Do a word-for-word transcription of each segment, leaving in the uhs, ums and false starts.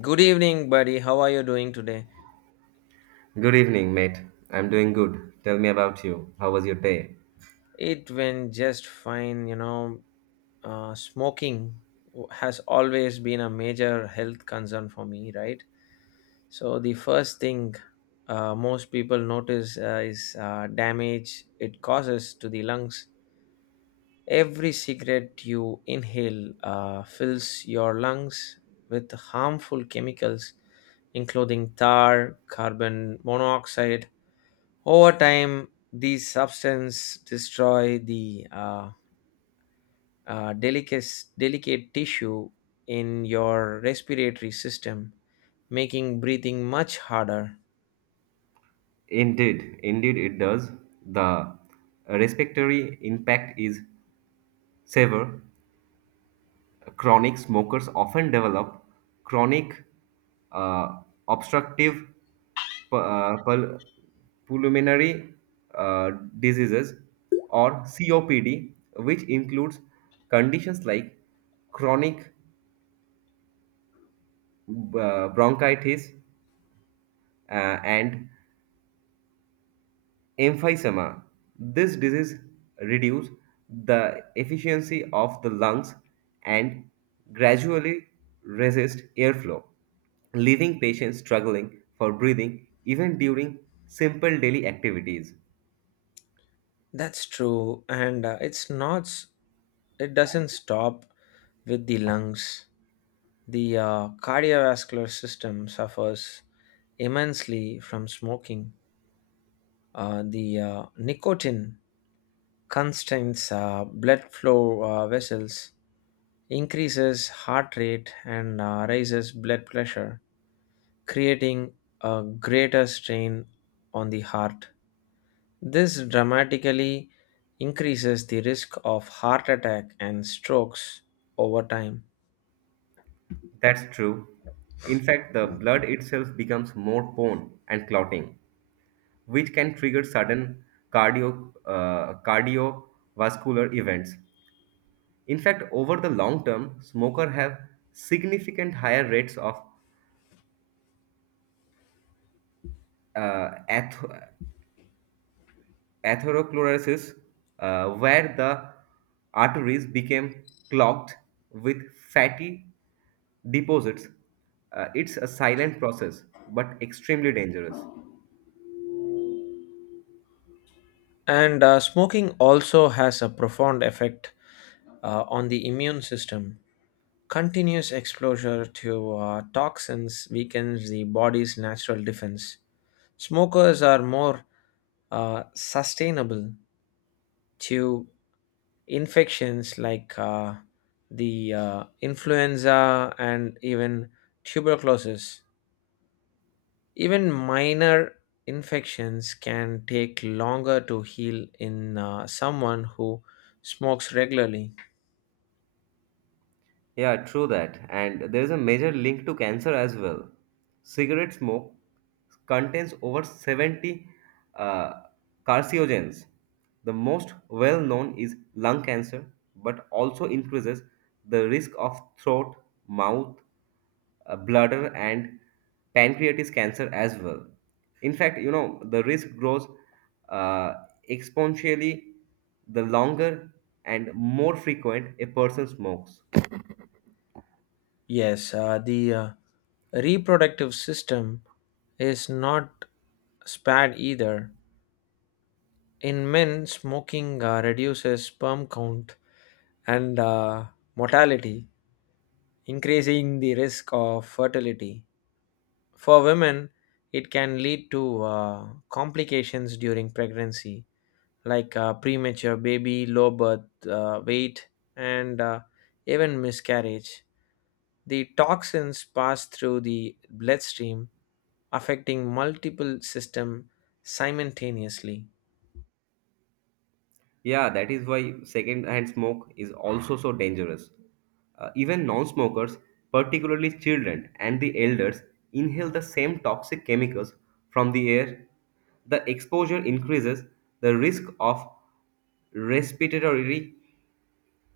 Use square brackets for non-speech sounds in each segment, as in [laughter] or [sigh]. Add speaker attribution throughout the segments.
Speaker 1: Good evening, buddy. How are you doing today?
Speaker 2: Good evening, mate. I'm doing good. Tell me about you. How was your day?
Speaker 1: It went just fine. You know, uh, smoking w- has always been a major health concern for me, right? So, the first thing uh, most people notice uh, is uh, damage it causes to the lungs. Every cigarette you inhale uh, fills your lungs with harmful chemicals, including tar, carbon monoxide. Over time, these substances destroy the uh, uh, delicate, delicate tissue in your respiratory system, making breathing much harder.
Speaker 2: Indeed, indeed it does. The respiratory impact is severe. Chronic smokers often develop chronic uh, obstructive pu- uh, pul- pulmonary uh, diseases or C O P D, which includes conditions like chronic uh, bronchitis uh, and emphysema. This disease reduces the efficiency of the lungs and gradually resist airflow, leaving patients struggling for breathing even during simple daily activities.
Speaker 1: That's true, and uh, it's not. S- it doesn't stop with the lungs. The uh, cardiovascular system suffers immensely from smoking. Uh, the uh, nicotine constrains uh, blood flow uh, vessels, increases heart rate and uh, raises blood pressure, creating a greater strain on the heart. This dramatically increases the risk of heart attack and strokes over time.
Speaker 2: That's true. In fact, the blood itself becomes more prone and clotting, which can trigger sudden cardio uh, cardiovascular events. In fact, over the long term, smokers have significant higher rates of uh, ath- atherosclerosis, uh, where the arteries became clogged with fatty deposits. Uh, it's a silent process, but extremely dangerous.
Speaker 1: And uh, Smoking also has a profound effect uh, on the immune system. Continuous exposure to uh, toxins weakens the body's natural defense. Smokers are more uh, sustainable to infections like uh, the uh, influenza and even tuberculosis. Even minor infections can take longer to heal in uh, someone who smokes regularly.
Speaker 2: Yeah, true that. And there is a major link to cancer as well. Cigarette smoke contains over seventy uh, carcinogens. The most well known is lung cancer, but also increases the risk of throat, mouth, uh, bladder, and pancreatic cancer as well. In fact, you know, the risk grows uh, exponentially the longer and more frequent a person smokes.
Speaker 1: Yes, uh, the uh, reproductive system is not spared either. In men, smoking uh, reduces sperm count and uh, mortality, increasing the risk of fertility. For women, it can lead to uh, complications during pregnancy, like uh, premature baby, low birth uh, weight, and uh, even miscarriage. The toxins pass through the bloodstream, affecting multiple systems simultaneously.
Speaker 2: Yeah, that is why second-hand smoke is also so dangerous. Uh, even non-smokers, particularly children and the elders, inhale the same toxic chemicals from the air. The exposure increases the risk of respiratory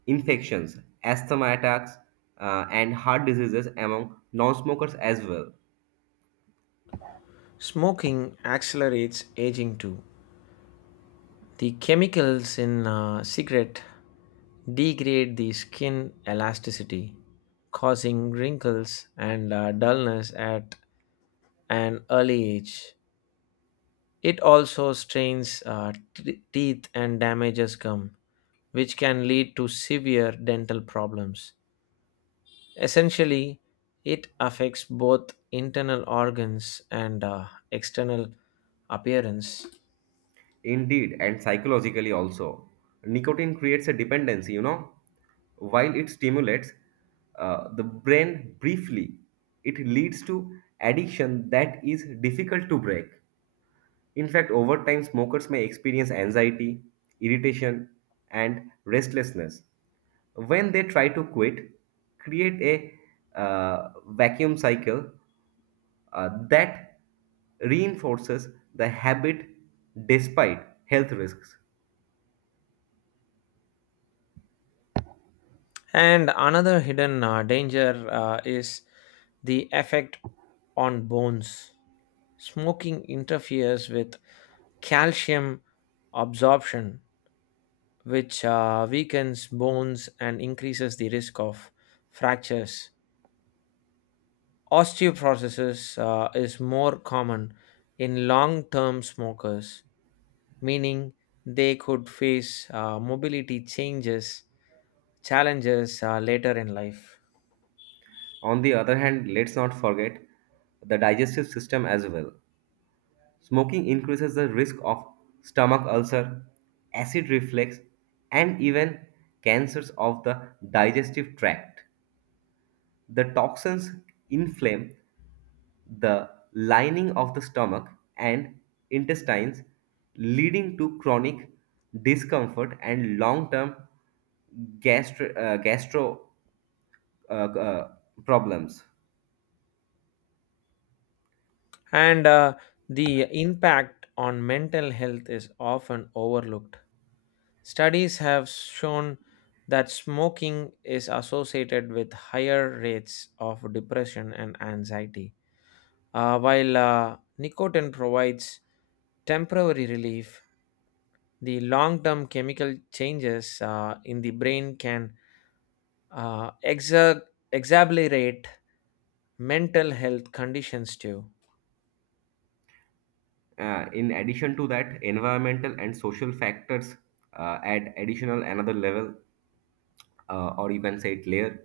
Speaker 2: infections, asthma attacks, uh, and heart diseases among non-smokers as well.
Speaker 1: Smoking accelerates aging too. The chemicals in uh, cigarette degrade the skin elasticity, causing wrinkles and uh, dullness at an early age. It also strains uh, t- teeth and damages gum, which can lead to severe dental problems. Essentially, it affects both internal organs and uh, external appearance.
Speaker 2: Indeed, and psychologically also. Nicotine creates a dependency, you know. While it stimulates uh, the brain briefly, it leads to addiction that is difficult to break. In fact, over time, smokers may experience anxiety, irritation, and restlessness. When they try to quit, create a uh, vacuum cycle uh, that reinforces the habit despite health risks.
Speaker 1: And another hidden uh, danger uh, is the effect on bones. Smoking interferes with calcium absorption, which uh, weakens bones and increases the risk of fractures. Osteoporosis uh, is more common in long term smokers, meaning they could face uh, mobility changes challenges uh, later in life.
Speaker 2: On the other hand, let's not forget the digestive system as well. Smoking increases the risk of stomach ulcer, acid reflux, and even cancers of the digestive tract. The toxins inflame the lining of the stomach and intestines, leading to chronic discomfort and long term gastro, uh, gastro uh, uh, problems.
Speaker 1: and uh, the impact on mental health is often overlooked. Studies have shown that smoking is associated with higher rates of depression and anxiety. Uh, while uh, nicotine provides temporary relief, the long term chemical changes uh, in the brain can uh, exa- exacerbate mental health conditions too.
Speaker 2: Uh, in addition to that, environmental and social factors uh, add additional another level, uh, or you can say it layer.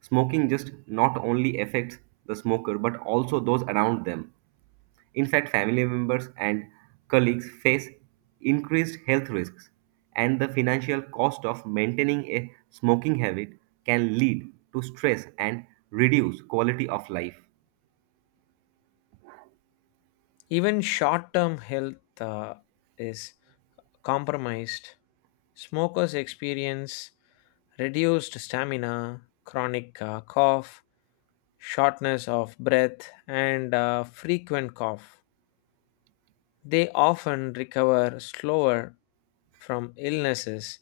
Speaker 2: Smoking just not only affects the smoker but also those around them. In fact, family members and colleagues face increased health risks, and the financial cost of maintaining a smoking habit can lead to stress and reduce quality of life.
Speaker 1: Even short term health uh, is compromised. Smokers experience reduced stamina, chronic uh, cough, shortness of breath, and uh, frequent cough. They often recover slower from illnesses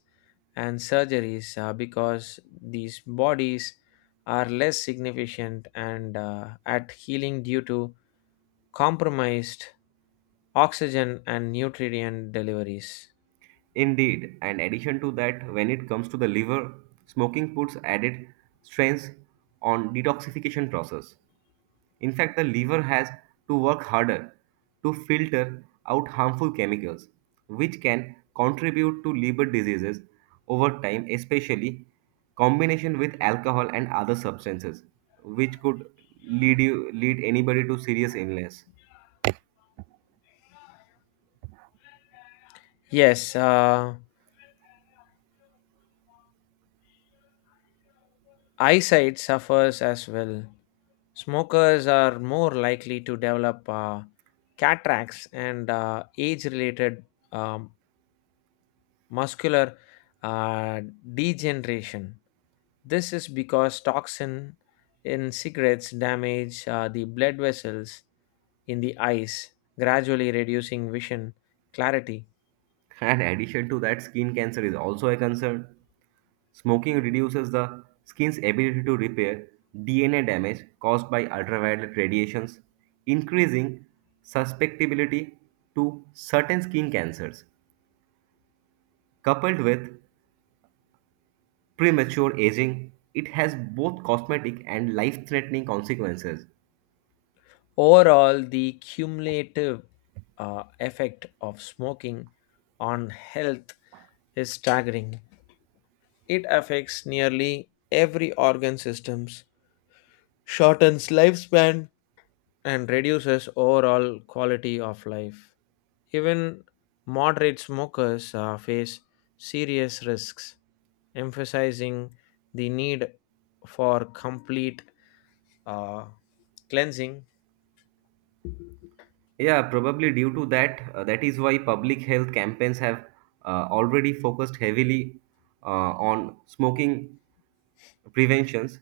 Speaker 1: and surgeries uh, because these bodies are less significant and uh, at healing due to compromised oxygen and nutrient deliveries.
Speaker 2: Indeed, and addition to that, when it comes to the liver, smoking puts added strains on detoxification process. In fact, the liver has to work harder to filter out harmful chemicals, which can contribute to liver diseases over time, especially combination with alcohol and other substances, which could lead you lead anybody to serious illness.
Speaker 1: Yes, uh, Eyesight suffers as well. Smokers are more likely to develop uh, cataracts and uh, age related um, muscular uh, degeneration. This is because toxin in cigarettes damage uh, the blood vessels in the eyes, gradually reducing vision clarity.
Speaker 2: [laughs] And addition to that, skin cancer is also a concern. Smoking reduces the skin's ability to repair D N A damage caused by ultraviolet radiations, increasing susceptibility to certain skin cancers. Coupled with premature aging, it has both cosmetic and life-threatening consequences.
Speaker 1: Overall, the cumulative uh, effect of smoking on health is staggering. It affects nearly every organ systems, shortens lifespan, and reduces overall quality of life. Even moderate smokers uh, face serious risks, emphasizing the need for complete uh, cleansing.
Speaker 2: Yeah, probably due to that, uh, that is why public health campaigns have uh, already focused heavily uh, on smoking preventions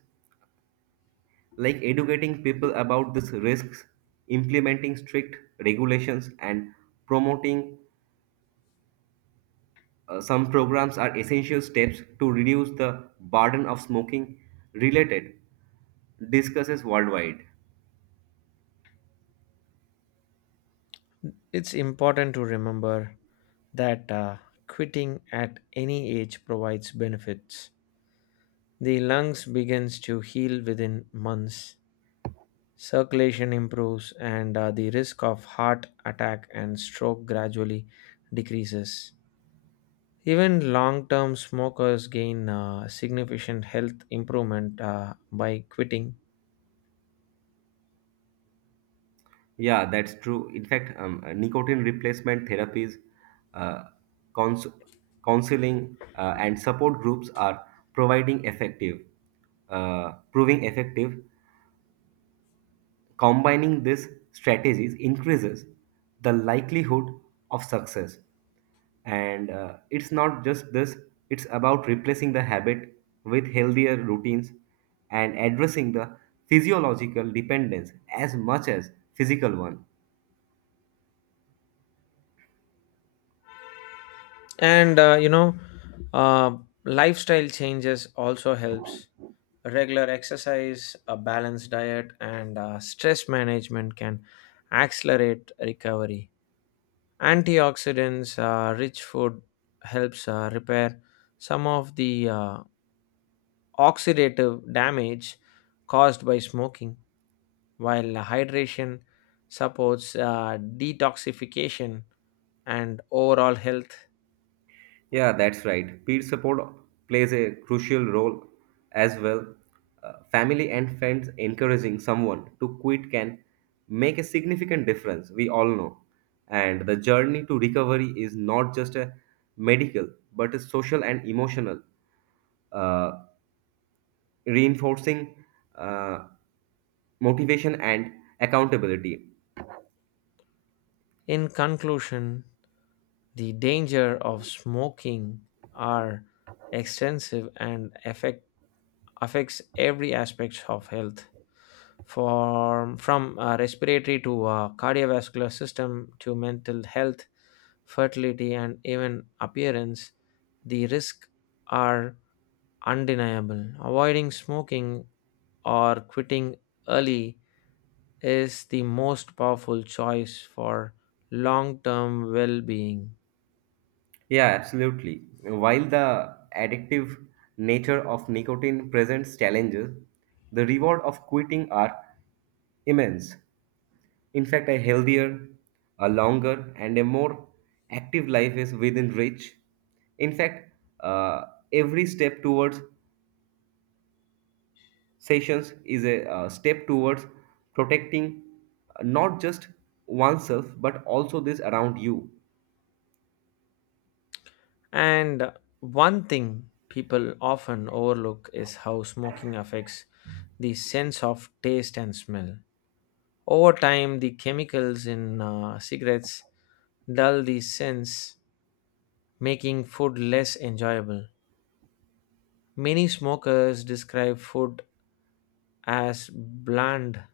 Speaker 2: like educating people about these risks, implementing strict regulations, and promoting uh, some programs are essential steps to reduce the burden of smoking related discusses worldwide.
Speaker 1: It's important to remember that uh, quitting at any age provides benefits. The lungs begins to heal within months, circulation improves, and uh, the risk of heart attack and stroke gradually decreases. Even long-term smokers gain uh, significant health improvement uh, by quitting,
Speaker 2: Yeah, that's true. In fact, um, uh, nicotine replacement therapies, uh, cons- counseling, uh, and support groups are providing effective, uh, proving effective. Combining these strategies increases the likelihood of success. And uh, it's not just this, it's about replacing the habit with healthier routines and addressing the physiological dependence as much as physical one.
Speaker 1: and uh, you know, uh, lifestyle changes also helps regular exercise, a balanced diet, and uh, stress management can accelerate recovery. Antioxidants, uh, rich food helps uh, repair some of the uh, oxidative damage caused by smoking, while hydration supports uh, detoxification and overall health.
Speaker 2: Yeah, that's right. Peer support plays a crucial role as well. Uh, family and friends encouraging someone to quit can make a significant difference, we all know. And the journey to recovery is not just a medical, but a social and emotional, uh, reinforcing uh, motivation and accountability.
Speaker 1: In conclusion, the danger of smoking are extensive and affect. Affects every aspect of health from, from uh, respiratory to uh, cardiovascular system to mental health, fertility, and even appearance. The risks are undeniable. Avoiding smoking or quitting early is the most powerful choice for long-term well-being.
Speaker 2: Yeah, absolutely. While the addictive nature of nicotine presents challenges, the reward of quitting are immense. In fact, a healthier, a longer, and a more active life is within reach. In fact, uh, every step towards sessions is a uh, step towards protecting uh, not just oneself but also this around you.
Speaker 1: And one thing people often overlook is how smoking affects the sense of taste and smell. Over time, the chemicals in uh, cigarettes dull the sense, making food less enjoyable. Many smokers describe food as bland,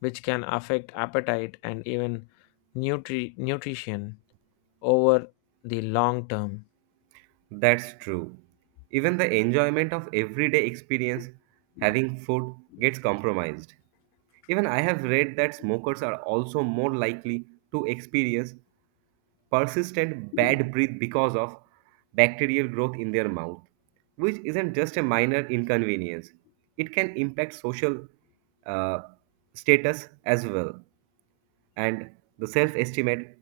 Speaker 1: which can affect appetite and even nutri- nutrition over the long term.
Speaker 2: That's true. Even the enjoyment of everyday experience, having food, gets compromised. Even I have read that smokers are also more likely to experience persistent bad breath because of bacterial growth in their mouth, which isn't just a minor inconvenience. It can impact social uh, status as well and the self estimate.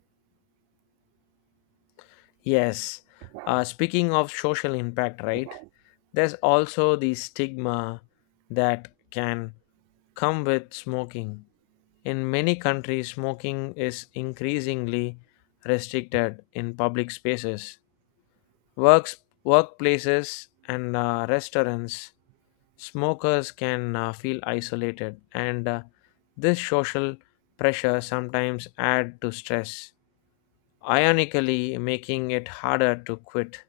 Speaker 1: Yes. Uh, speaking of social impact, right? There's also the stigma that can come with smoking. In many countries, smoking is increasingly restricted in public spaces, works, workplaces, and uh, restaurants. Smokers can uh, feel isolated, and uh, this social pressure sometimes add to stress, ironically making it harder to quit.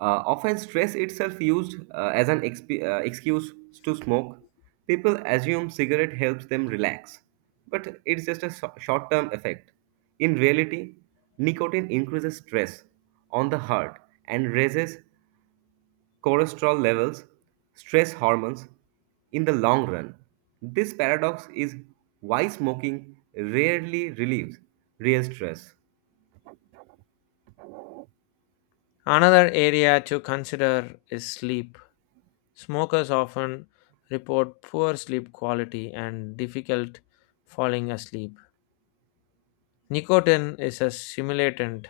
Speaker 2: Uh, often, stress itself used uh, as an exp- uh, excuse to smoke. People assume cigarette helps them relax, but it's just a short term effect. In reality, nicotine increases stress on the heart and raises cholesterol levels, stress hormones, in the long run. This paradox is why smoking rarely relieves real stress.
Speaker 1: Another area to consider is sleep. Smokers often report poor sleep quality and difficult falling asleep. Nicotine is a stimulant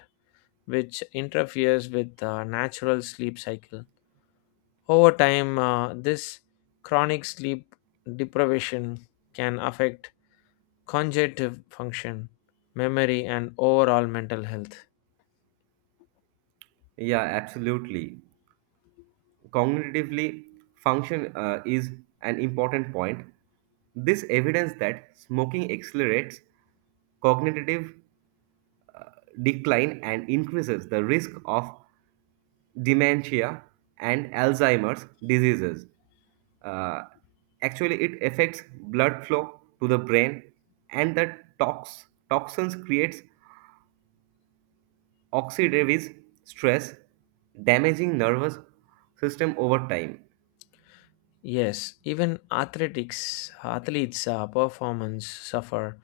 Speaker 1: which interferes with the natural sleep cycle. Over time, uh, this chronic sleep deprivation can affect cognitive function, memory, and overall mental health.
Speaker 2: Yeah, absolutely. Cognitively, function uh, is an important point. This evidence that smoking accelerates cognitive decline and increases the risk of dementia and Alzheimer's diseases. Uh, Actually, it affects blood flow to the brain and the tox, toxins creates oxidative stress, damaging nervous system over time.
Speaker 1: Yes, even athletics athletes' uh, performance suffer.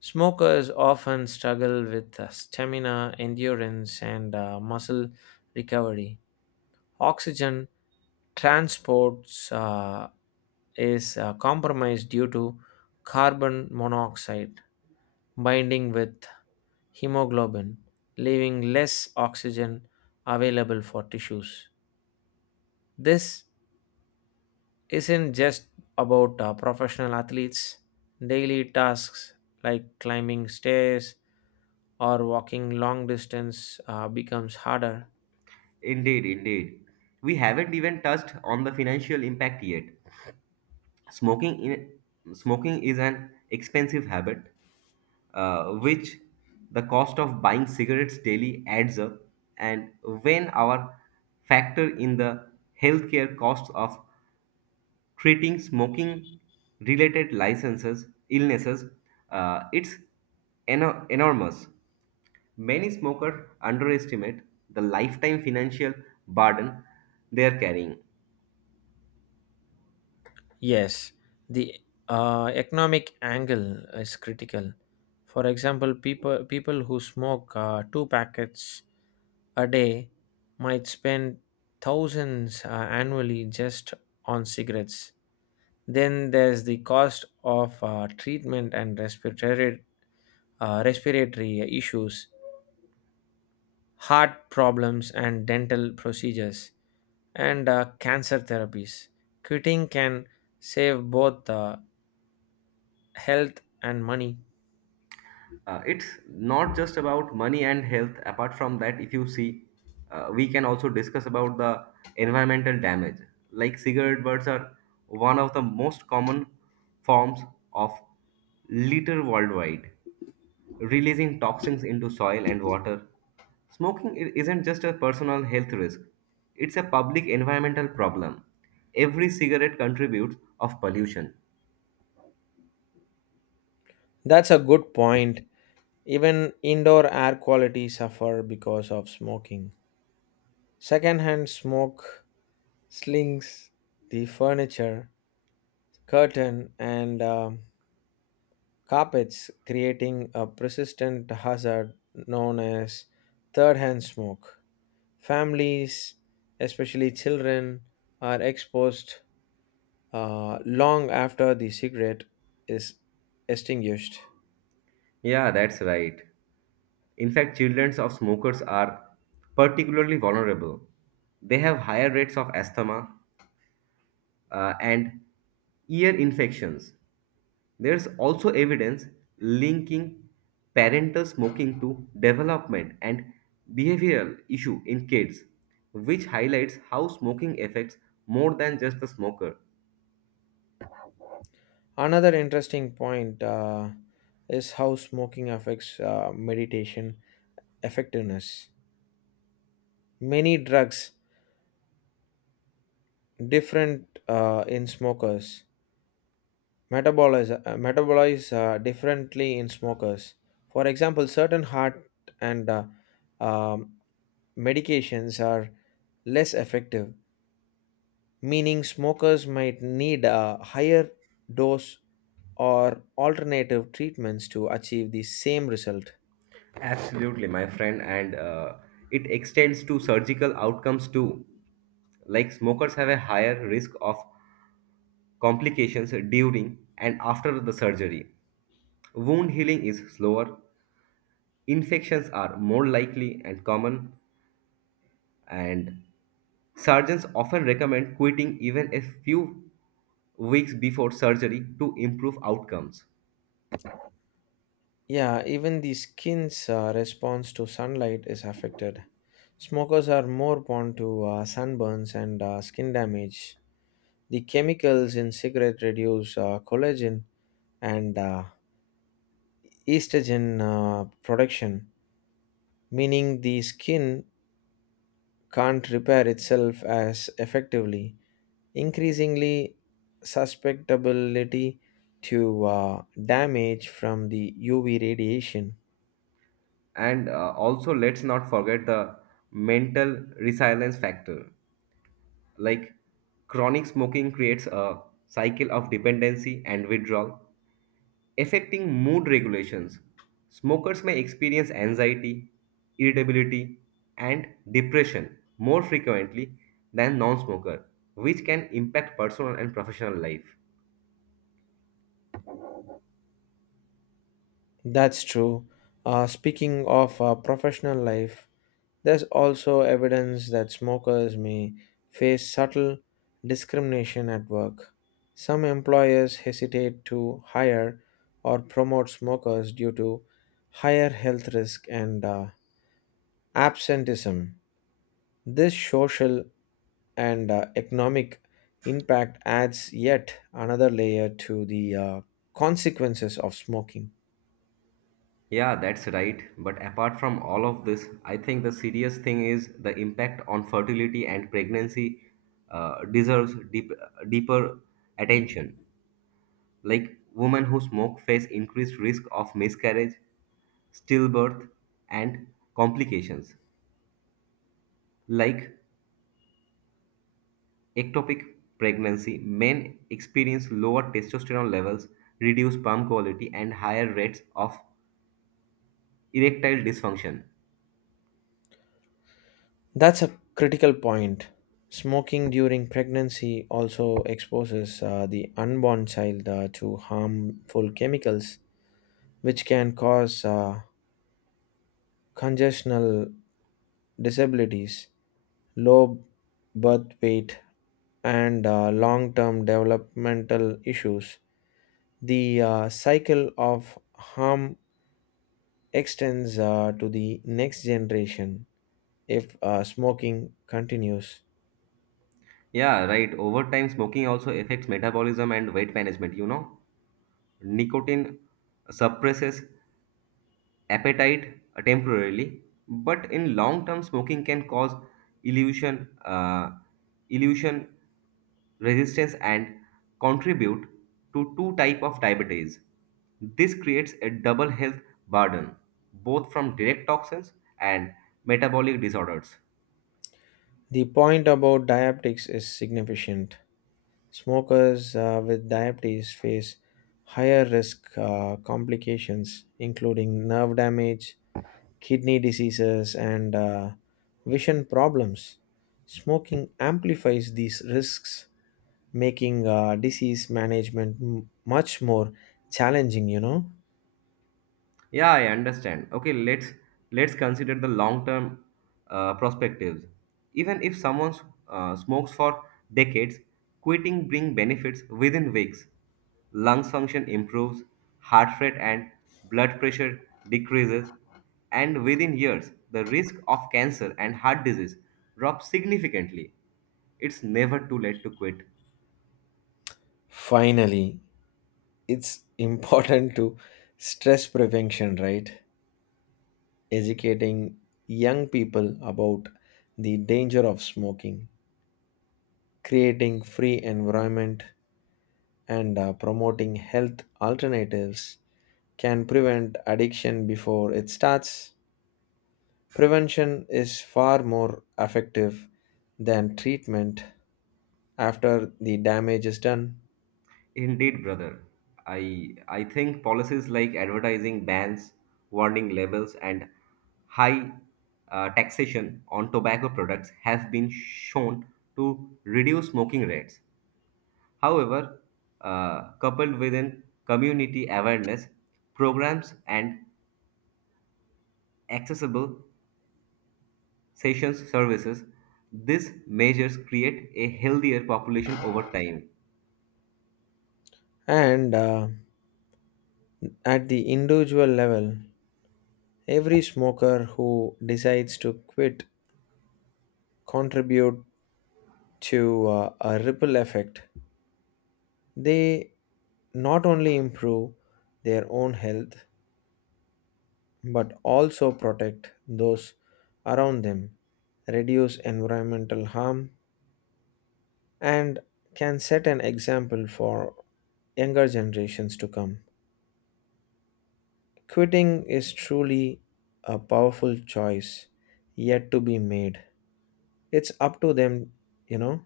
Speaker 1: Smokers often struggle with uh, stamina, endurance, and uh, muscle recovery. Oxygen transports uh, is uh, compromised due to carbon monoxide binding with hemoglobin, leaving less oxygen available for tissues. This isn't just about uh, professional athletes. Daily tasks like climbing stairs or walking long distance uh, becomes harder.
Speaker 2: Indeed, indeed. We haven't even touched on the financial impact yet. Smoking in, smoking is an expensive habit, uh, which the cost of buying cigarettes daily adds up, and when our factor in the healthcare costs of treating smoking related licenses illnesses, uh, it's eno- enormous. Many smokers underestimate the lifetime financial burden they are carrying.
Speaker 1: Yes, the uh, economic angle is critical. For example, people people who smoke uh, two packets a day might spend thousands uh, annually just on cigarettes. Then there's the cost of uh, treatment and respiratory uh, respiratory issues, heart problems, and dental procedures, and uh, cancer therapies. Quitting can save both uh, health and money.
Speaker 2: Uh, it's not just about money and health. Apart from that, if you see, uh, we can also discuss about the environmental damage. Like, cigarette butts are one of the most common forms of litter worldwide, releasing toxins into soil and water. smoking i- isn't just a personal health risk, it's a public environmental problem. Every cigarette contributes of pollution.
Speaker 1: That's a good point. Even indoor air quality suffer because of smoking. Secondhand smoke slings the furniture, curtain, and um, carpets, creating a persistent hazard known as third hand smoke. Families, especially children, are exposed uh, long after the cigarette is extinguished.
Speaker 2: Yeah, that's right. In fact, children of smokers are particularly vulnerable. They have higher rates of asthma uh, and ear infections. There's also evidence linking parental smoking to development and behavioral issue in kids, which highlights how smoking affects more than just the smoker.
Speaker 1: Another interesting point uh, is how smoking affects uh, meditation effectiveness. Many drugs different uh, in smokers metabolize uh, metabolize uh, differently in smokers. For example, certain heart and uh, um medications are less effective, meaning smokers might need a higher dose or alternative treatments to achieve the same result.
Speaker 2: Absolutely, my friend, and uh, it extends to surgical outcomes too. Like, smokers have a higher risk of complications during and after the surgery. Wound healing is slower, infections are more likely and common, and surgeons often recommend quitting even a few weeks before surgery to improve outcomes.
Speaker 1: Yeah, even the skin's uh, response to sunlight is affected. Smokers are more prone to uh, sunburns and uh, skin damage. The chemicals in cigarette reduce uh, collagen and uh, estrogen uh, production, meaning the skin can't repair itself as effectively, increasingly susceptibility to uh, damage from the U V radiation.
Speaker 2: And uh, also, let's not forget the mental resilience factor. Like, chronic smoking creates a cycle of dependency and withdrawal, affecting mood regulations. Smokers may experience anxiety, irritability, and depression more frequently than non-smoker, which can impact personal and professional life.
Speaker 1: That's true. Uh, speaking of uh, professional life, there's also evidence that smokers may face subtle discrimination at work. Some employers hesitate to hire or promote smokers due to higher health risk and uh, absenteeism. This social and uh, economic impact adds yet another layer to the uh, consequences of smoking.
Speaker 2: Yeah, that's right. But apart from all of this, I think the serious thing is the impact on fertility and pregnancy uh, deserves deep, deeper attention. Like, women who smoke face increased risk of miscarriage, stillbirth, and complications like ectopic pregnancy. Men experience lower testosterone levels, reduced sperm quality, and higher rates of erectile dysfunction.
Speaker 1: That's a critical point. Smoking during pregnancy also exposes uh, the unborn child uh, to harmful chemicals, which can cause uh, congestional disabilities, low birth weight, and uh, long term developmental issues. The uh, cycle of harm extends uh, to the next generation if uh, smoking continues.
Speaker 2: Yeah, right. Over time, smoking also affects metabolism and weight management. You know, nicotine suppresses appetite uh, temporarily, but in long term, smoking can cause illusion, uh, illusion resistance, and contribute to two type of diabetes. This creates a double health burden, both from direct toxins and metabolic disorders.
Speaker 1: The point about diabetics is significant. Smokers uh, with diabetes face higher risk uh, complications, including nerve damage, kidney diseases, and uh, vision problems. Smoking amplifies these risks, making uh, disease management m- much more challenging, you know.
Speaker 2: Yeah, I understand. Okay, let's let's consider the long-term uh, perspectives. Even if someone uh, smokes for decades, quitting brings benefits within weeks. Lung function improves, heart rate and blood pressure decreases, and within years, the risk of cancer and heart disease drops significantly. It's never too late to quit.
Speaker 1: Finally, it's important to stress prevention, right? Educating young people about the danger of smoking, creating free environment, and uh, promoting health alternatives can prevent addiction before it starts. Prevention is far more effective than treatment after the damage is done.
Speaker 2: Indeed, brother. I I think policies like advertising bans, warning labels, and high uh, taxation on tobacco products have been shown to reduce smoking rates. However, uh, coupled with an community awareness programs and accessible sessions services, these measures create a healthier population over time.
Speaker 1: And uh, At the individual level, every smoker who decides to quit contribute to uh, a ripple effect. They not only improve their own health but also protect those around them, reduce environmental harm, and can set an example for younger generations to come. Quitting is truly a powerful choice yet to be made. It's up to them, you know.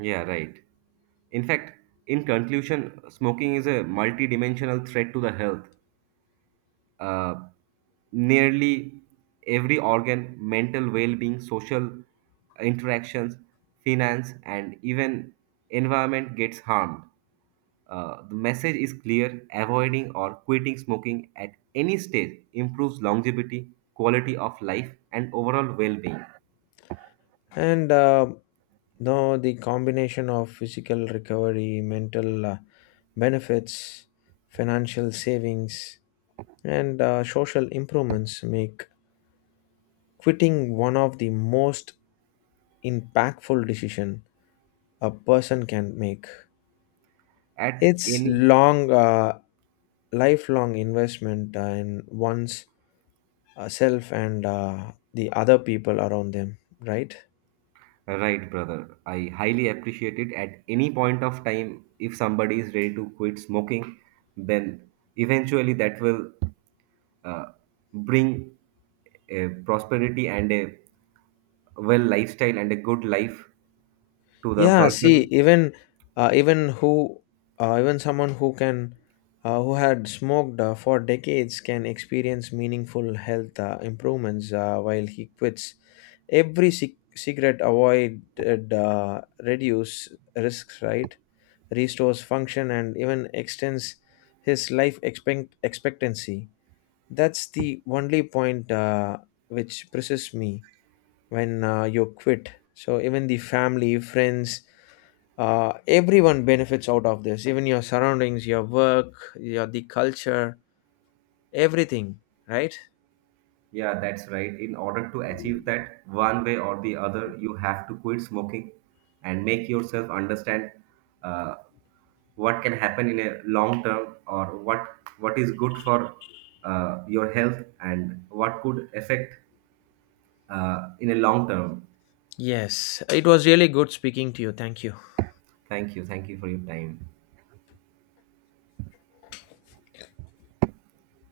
Speaker 2: Yeah, right. In fact, in conclusion, smoking is a multidimensional threat to the health. Uh, nearly every organ, mental well being, social interactions, finance, and even environment gets harmed. Uh, the message is clear: avoiding or quitting smoking at any stage improves longevity, quality of life, and overall well being
Speaker 1: and uh, no the combination of physical recovery mental uh, benefits, financial savings, and uh, social improvements make quitting one of the most impactful decision a person can make.
Speaker 2: at
Speaker 1: It's
Speaker 2: any.
Speaker 1: long uh, lifelong investment uh, in one's uh, self and uh, the other people around them, right?
Speaker 2: Right, brother. I highly appreciate it. At any point of time, if somebody is ready to quit smoking, then eventually that will uh, bring a prosperity and a well lifestyle and a good life to the
Speaker 1: Yeah, see,
Speaker 2: person.
Speaker 1: even uh, even who uh, even someone who can uh, who had smoked uh, for decades can experience meaningful health uh, improvements uh, while he quits. Every cig- cigarette avoided uh, reduce risks, right? Restores function and even extends his life expect- expectancy. That's the only point uh, which presses me when uh, you quit. So even the family, friends, uh, everyone benefits out of this, even your surroundings, your work, your the culture, everything, right?
Speaker 2: Yeah, that's right. In order to achieve that, one way or the other, you have to quit smoking and make yourself understand uh, what can happen in a long term, or what what is good for uh, your health and what could affect uh, in a long term.
Speaker 1: Yes, it was really good speaking to you. Thank you.
Speaker 2: Thank you. Thank you for your time.